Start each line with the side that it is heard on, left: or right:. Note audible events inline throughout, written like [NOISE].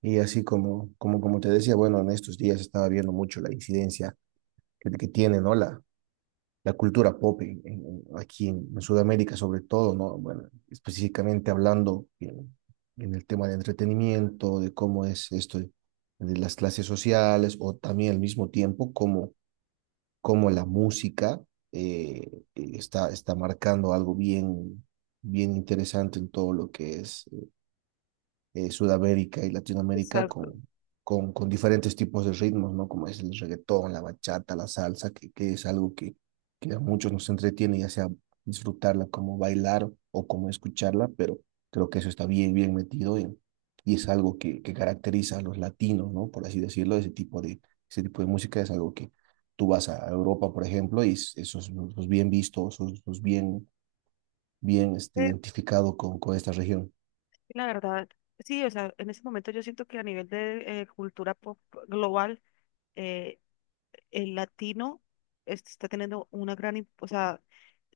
right: Y así como te decía, bueno, en estos días estaba viendo mucho la incidencia que tiene, ¿no? La cultura pop aquí en Sudamérica, sobre todo, ¿no? Bueno, específicamente hablando en el tema de entretenimiento, de cómo es esto de las clases sociales, o también al mismo tiempo cómo, cómo la música eh, está marcando algo bien interesante en todo lo que es Sudamérica y Latinoamérica
left: Exacto.
right: con diferentes tipos de ritmos, ¿no? Como es el reggaetón, la bachata, la salsa, que es algo que a muchos nos entretiene, ya sea disfrutarla como bailar o como escucharla, pero creo que eso está bien metido en, y es algo que caracteriza a los latinos, ¿no? Por así decirlo, ese tipo de música es algo que tú vas a Europa, por ejemplo, y eso es bien visto, eso es bien, bien este,
left: Eh,
right: identificado con esta región.
left: la verdad, sí, o sea, en ese momento yo siento que a nivel de cultura pop global, eh, el latino está teniendo una gran, o sea,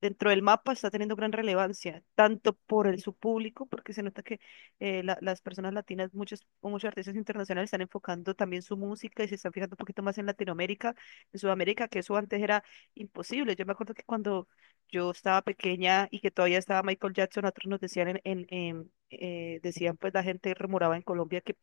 left: dentro del mapa está teniendo gran relevancia, tanto por el, su público, porque se nota que las personas latinas, muchos artistas internacionales están enfocando también su música y se están fijando un poquito más en Latinoamérica, en Sudamérica, que eso antes era imposible. Yo me acuerdo que cuando yo estaba pequeña y que todavía estaba Michael Jackson, otros nos decían decían pues la gente rumoraba en Colombia que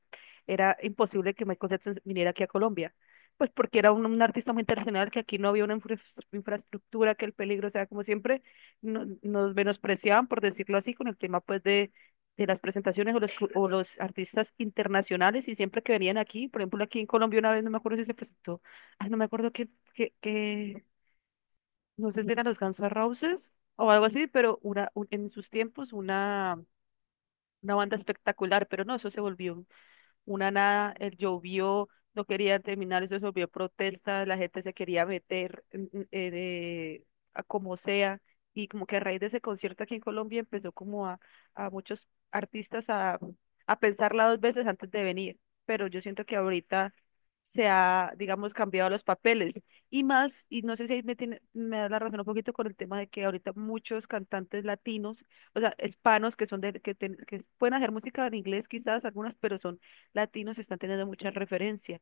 left: era imposible que Michael Jackson viniera aquí a Colombia pues porque era un artista muy internacional, que aquí no había una infraestructura, que el peligro, o sea, como siempre, nos menospreciaban, por decirlo así, con el tema pues de las presentaciones o los artistas internacionales, y siempre que venían aquí, por ejemplo, aquí en Colombia una vez, no me acuerdo si se presentó, ay, no me acuerdo qué no sé si eran los Guns N' Roses o algo así, pero en sus tiempos una banda espectacular, pero no, eso se volvió una nada, el llovió, no quería terminar, eso se volvió protesta, la gente se quería meter a como sea, y como que a raíz de ese concierto aquí en Colombia empezó como a muchos artistas a pensarla dos veces antes de venir, pero yo siento que ahorita se ha, digamos, cambiado los papeles. Y más, y no sé si ahí me da la razón un poquito con el tema de que ahorita muchos cantantes latinos, o sea, hispanos que son de, que pueden hacer música en inglés quizás algunas, pero son latinos están teniendo mucha referencia.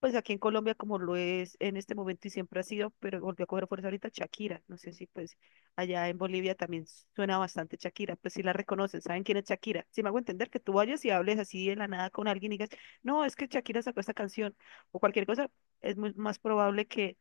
left: Pues aquí en Colombia, como lo es en este momento y siempre ha sido, pero volvió a coger fuerza ahorita Shakira. No sé si pues allá en Bolivia también suena bastante Shakira, pues sí la reconocen, saben quién es Shakira. Si me hago entender que tú vayas y hables así de la nada con alguien y digas, no, es que Shakira sacó esta canción o cualquier cosa, es muy más probable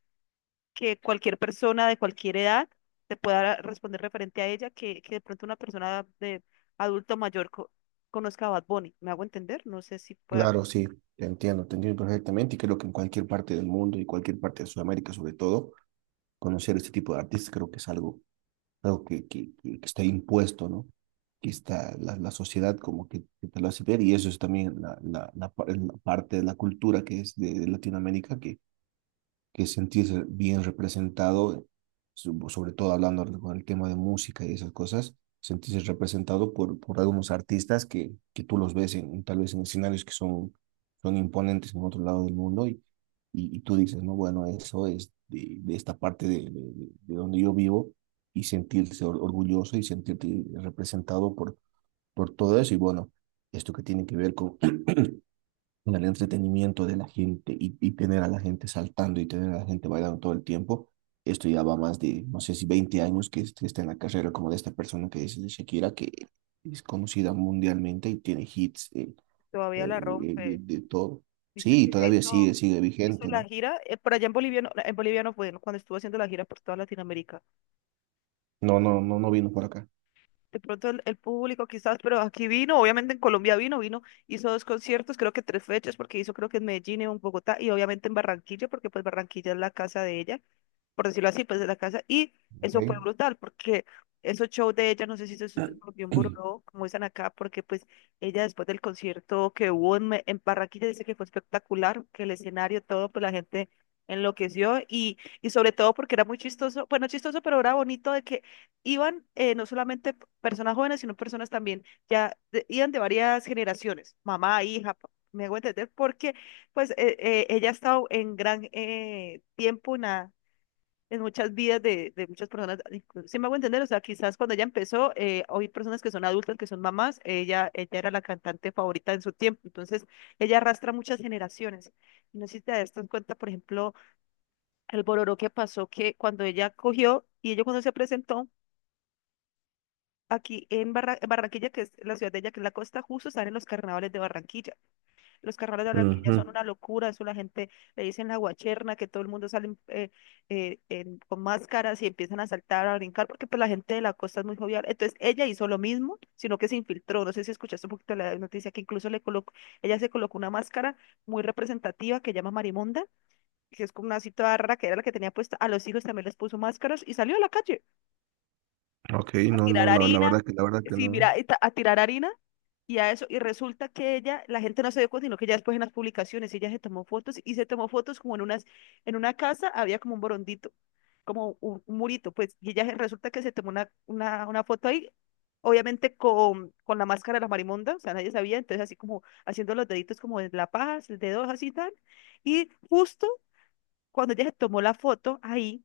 left: que cualquier persona de cualquier edad te pueda responder referente a ella que de pronto una persona de adulto mayor conozca a Bad Bunny. ¿Me hago entender? No sé si pueda.
right: Claro, sí, te entiendo perfectamente y creo que en cualquier parte del mundo y cualquier parte de Sudamérica sobre todo, conocer este tipo de artistas creo que es algo, algo que está impuesto, ¿no? Que está la sociedad como que te lo hace ver y eso es también la parte de la cultura que es de Latinoamérica que sentirse bien representado, sobre todo hablando con el tema de música y esas cosas, sentirse representado por algunos artistas que tú los ves en, tal vez en escenarios que son, son imponentes en otro lado del mundo y tú dices, no, bueno, eso es de esta parte de donde yo vivo y sentirse orgulloso y sentirte representado por todo eso y bueno, esto que tiene que ver con [CLEARS THROAT] en el entretenimiento de la gente y tener a la gente saltando y tener a la gente bailando todo el tiempo. Esto ya va más de, no sé si 20 años que está en la carrera como de esta persona que es de Shakira, que es conocida mundialmente y tiene hits
left: Todavía la
right: de,
left: rompe.
right: de todo.
left: Viste
right: Sí,
left: que ya
right: todavía sigue,
left: hizo,
right: sigue
left: hizo
right: vigente,
left: la
right: ¿no?
left: gira, por allá en Bolivia no fue, ¿no? Cuando estuvo haciendo la gira por toda Latinoamérica.
right: No, no, no, no vino por acá.
left: De pronto el público quizás, pero aquí vino, obviamente en Colombia vino, hizo dos conciertos, creo que tres fechas, porque hizo creo que en Medellín, en Bogotá y obviamente en Barranquilla, porque pues Barranquilla es la casa de ella, por decirlo así, pues de la casa. Y eso
right: Okay.
left: fue brutal, porque esos shows de ella, no sé si eso se volvió un
right: [CLEARS THROAT]
left: borró, como dicen acá, porque pues ella después del concierto que hubo en, en Barranquilla dice que fue espectacular, que el escenario, todo, pues la gente enloqueció y sobre todo porque era muy chistoso, bueno, chistoso, pero era bonito de que iban no solamente personas jóvenes, sino personas también, ya iban de varias generaciones, mamá, hija, me hago entender, porque pues ella ha estado en gran tiempo en muchas vidas de muchas personas. Si me hago entender, o sea, quizás cuando ella empezó, hoy personas que son adultas, que son mamás, ella era la cantante favorita en su tiempo, entonces ella arrastra muchas generaciones. No sé si te das cuenta, por ejemplo, el bororó que pasó, que cuando ella cogió y ella cuando se presentó aquí en Barranquilla, que es la ciudad de ella, que es la costa, justo están en los carnavales de Barranquilla. Los carnavales de Barranquilla son
right: Ujú.
left: una locura, eso la gente le dicen la guacherna, que todo el mundo sale con máscaras y empiezan a saltar, a brincar, porque pues la gente de la costa es muy jovial. Entonces ella hizo lo mismo, sino que se infiltró. No sé si escuchaste un poquito la noticia que incluso le colocó, ella se colocó una máscara muy representativa que llama Marimonda, que es como una así toda rara que era la que tenía puesta. A los hijos también les puso máscaras y salió a la calle
right: Ok,
left: a
right: no,
left: tirar
right: no, la,
left: harina.
right: la verdad que
left: Sí,
right: no.
left: mira, y a tirar harina y a eso, y resulta que ella, la gente no se dio cuenta, sino que ya después en las publicaciones ella se tomó fotos y se tomó fotos como en unas, en una casa había como un borondito, como un murito, pues, y ella resulta que se tomó una foto ahí, obviamente con la máscara de la marimonda, o sea, nadie sabía, entonces así como haciendo los deditos como de la paja, el dedo así tal, y justo cuando ella se tomó la foto ahí,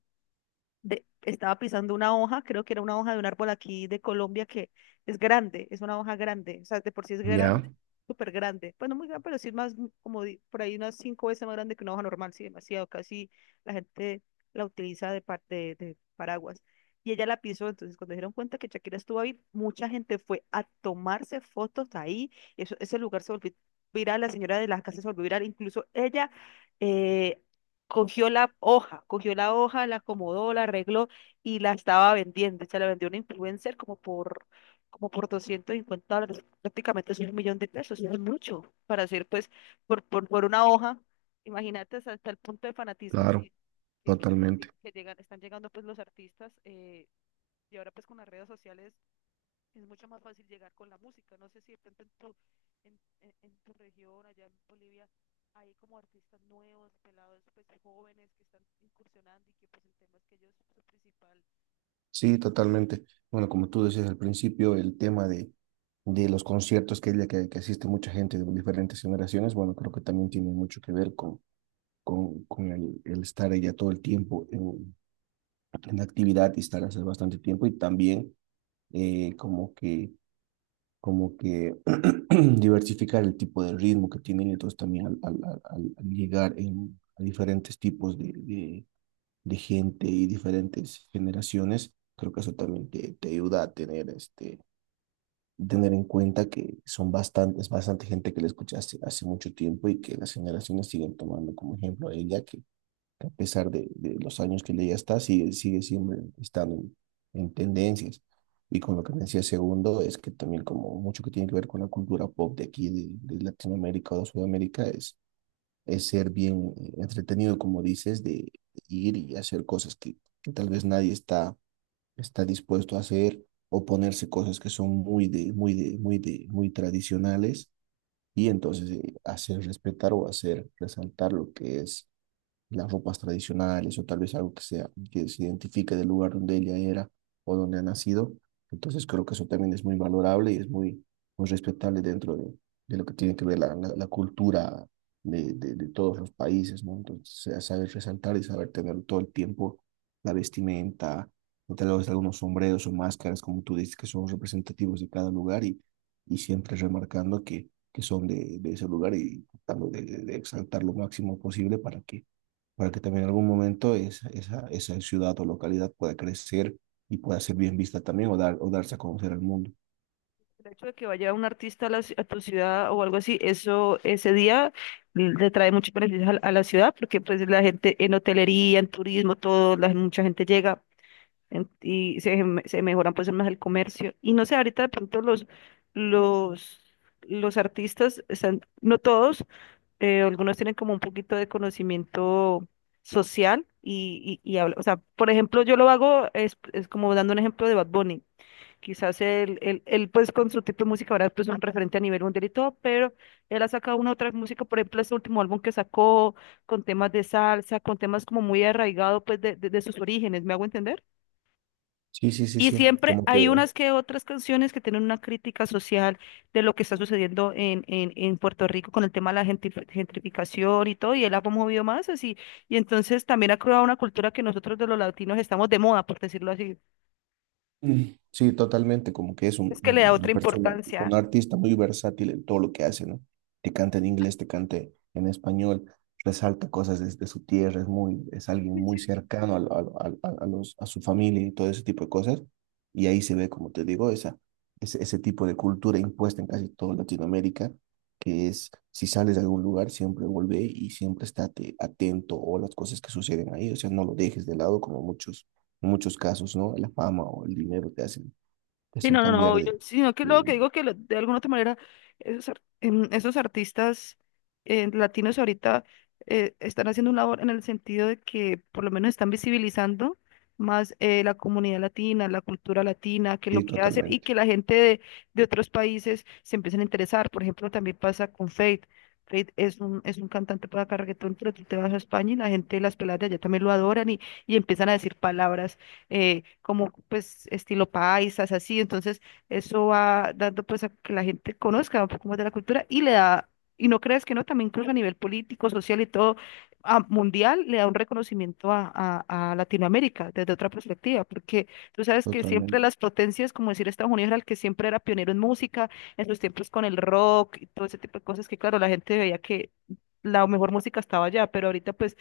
left: estaba pisando una hoja, creo que era una hoja de un árbol aquí de Colombia que es grande, es una hoja grande, o sea, de por sí es
right: Ya,
left: grande, súper grande. Bueno, muy grande, pero sí es más, como por ahí unas cinco veces más grande que una hoja normal, sí, demasiado, casi la gente la utiliza de, de paraguas. Y ella la pisó, entonces cuando se dieron cuenta que Shakira estuvo ahí, mucha gente fue a tomarse fotos ahí, eso, ese lugar se volvió viral, la señora de las casas se volvió viral, incluso ella eh, cogió la hoja, la acomodó, la arregló y la estaba vendiendo. Se la vendió a un influencer como por $250, prácticamente es un millón de pesos, no es mucho para hacer pues por una hoja. Imagínate es hasta el punto de fanatismo
right: claro,
left: que, que, que- que-
right: totalmente.
left: que llegan, están llegando pues los artistas y ahora pues con las redes sociales es mucho más fácil llegar con la música. No sé si de pronto en tu, en tu región, allá en Bolivia, hay como artistas nuevos, pelados, pues jóvenes que están incursionando y que pues el tema es que ellos, su principal. eh,
right: Sí, totalmente. Bueno, como tú decías al principio, el tema de los conciertos que asiste mucha gente de diferentes generaciones, bueno, creo que también tiene mucho que ver con, con el estar ella todo el tiempo en actividad y estar hace bastante tiempo y también eh, como que, como que [CLEARS THROAT] diversificar el tipo de ritmo que tienen, entonces también al llegar en, a diferentes tipos de gente y diferentes generaciones, creo que eso también te ayuda a tener, este, tener en cuenta que son bastantes, bastante gente que la escucha hace, hace mucho tiempo y que las generaciones siguen tomando como ejemplo a ella, que a pesar de los años que ella ya está, sigue, sigue siempre estando en tendencias. Y con lo que me decía segundo, es que también como mucho que tiene que ver con la cultura pop de aquí, de Latinoamérica o de Sudamérica, es ser bien entretenido, como dices, de ir y hacer cosas que tal vez nadie está dispuesto a hacer o ponerse cosas que son muy tradicionales y entonces hacer respetar o hacer resaltar lo que es las ropas tradicionales o tal vez algo que sea, que se identifique del lugar donde ella era o donde ha nacido. Entonces creo que eso también es muy valorable y es muy, muy respetable dentro de lo que tiene que ver la cultura de todos los países, ¿no? Entonces, sea saber resaltar y saber tener todo el tiempo la vestimenta, o tal vez algunos sombreros o máscaras, como tú dices, que son representativos de cada lugar y siempre remarcando que son de ese lugar y tratando de de exaltar lo máximo posible para que también en algún momento esa, esa, esa ciudad o localidad pueda crecer y pueda ser bien vista también o, dar, o darse a conocer al mundo.
left: El hecho de que vaya un artista a, la a tu ciudad o algo así, eso ese día le trae muchos beneficios a la ciudad porque pues la gente en hotelería, en turismo, todo, la, mucha gente llega. Y se mejoran pues más el comercio. Y no sé, ahorita de pronto los, los artistas están, no todos, algunos tienen como un poquito de conocimiento social o sea, por ejemplo, yo lo hago, es, como dando un ejemplo de Bad Bunny. Quizás pues con su tipo de música ahora pues un referente a nivel mundial y todo, pero él ha sacado una otra música, por ejemplo, este último álbum que sacó con temas de salsa, con temas como muy arraigado pues de, de sus orígenes, ¿me hago entender?
right: Sí, sí, sí,
left: Y
right: sí,
left: siempre
right: como que.
left: hay unas que otras canciones que tienen una crítica social de lo que está sucediendo en Puerto Rico con el tema de la gentrificación y todo, y él ha promovido más así. Y entonces también ha creado una cultura que nosotros de los latinos estamos de moda, por decirlo así.
right: Mm. Sí, totalmente, como que es
left: Es que le da
right: una
left: otra
right: persona, un
left: importancia.
right: artista muy versátil en todo lo que hace, ¿no? Te canta en inglés, te cante en español, resalta cosas desde su tierra, es muy, es alguien muy cercano a, a los, a su familia y todo ese tipo de cosas. Y ahí se ve, como te digo, esa, ese tipo de cultura impuesta en casi toda Latinoamérica, que es, si sales de algún lugar, siempre vuelve y siempre estate atento o las cosas que suceden ahí, o sea, no lo dejes de lado como muchos en muchos casos, ¿no? La fama o el dinero te
left: Sí,
right: hacen
left: no, no,
right: cambiar
left: no,
right: de,
left: sí, no, que lo que
right: de-
left: digo de alguna otra manera esos artistas latinos ahorita están haciendo un labor en el sentido de que por lo menos están visibilizando más la comunidad latina, la cultura latina, que lo
right: Sí,
left: que hacen y
right: totalmente,
left: que la gente de, otros países se empiecen a interesar. Por ejemplo, también pasa con Faith. Faith es un cantante para acá reggaetón, pero tú te vas a España y la gente, las peladas de allá también lo adoran y empiezan a decir palabras como pues estilo paisas, así. Entonces, eso va dando pues a que la gente conozca un poco más de la cultura y le da, y no creas que no, también incluso a nivel político, social y todo, mundial, le da un reconocimiento a Latinoamérica desde otra perspectiva, porque tú sabes que siempre
right: totalmente,
left: las potencias, como decir Estados Unidos, era el que siempre era pionero en música, en sus tiempos con el rock y todo ese tipo de cosas que, claro, la gente veía que la mejor música estaba allá, pero ahorita pues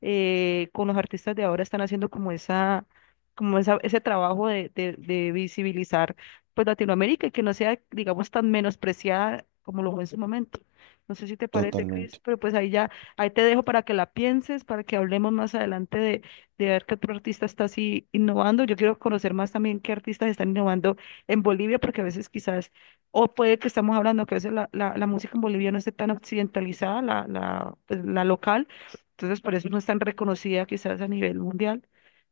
left: con los artistas de ahora están haciendo ese trabajo de visibilizar pues Latinoamérica y que no sea, digamos, tan menospreciada como lo fue en su momento. No sé si te parece, Cris,
right: totalmente.
left: pero pues ahí ya, ahí te dejo para que la pienses, para que hablemos más adelante de ver qué otro artista está así innovando. Yo quiero conocer más también qué artistas están innovando en Bolivia, porque a veces quizás, o puede que estamos hablando que a veces la música en Bolivia no esté tan occidentalizada, la local entonces, por eso no es tan reconocida quizás a nivel mundial,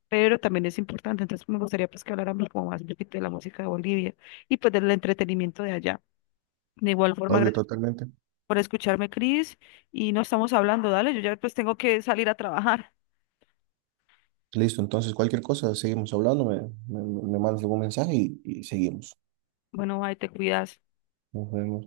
left: pero también es importante. Entonces, me gustaría pues que habláramos como más un poquito de la música de Bolivia y pues del entretenimiento de allá. De igual forma,
right: Obvio,
left: gracias
right: totalmente.
left: por escucharme, Cris, y no estamos hablando, dale, yo ya pues tengo que salir a trabajar.
right: Listo, entonces cualquier cosa, seguimos hablando, me mandas algún mensaje y seguimos.
left: Bueno, ahí te cuidas.
right: Nos vemos.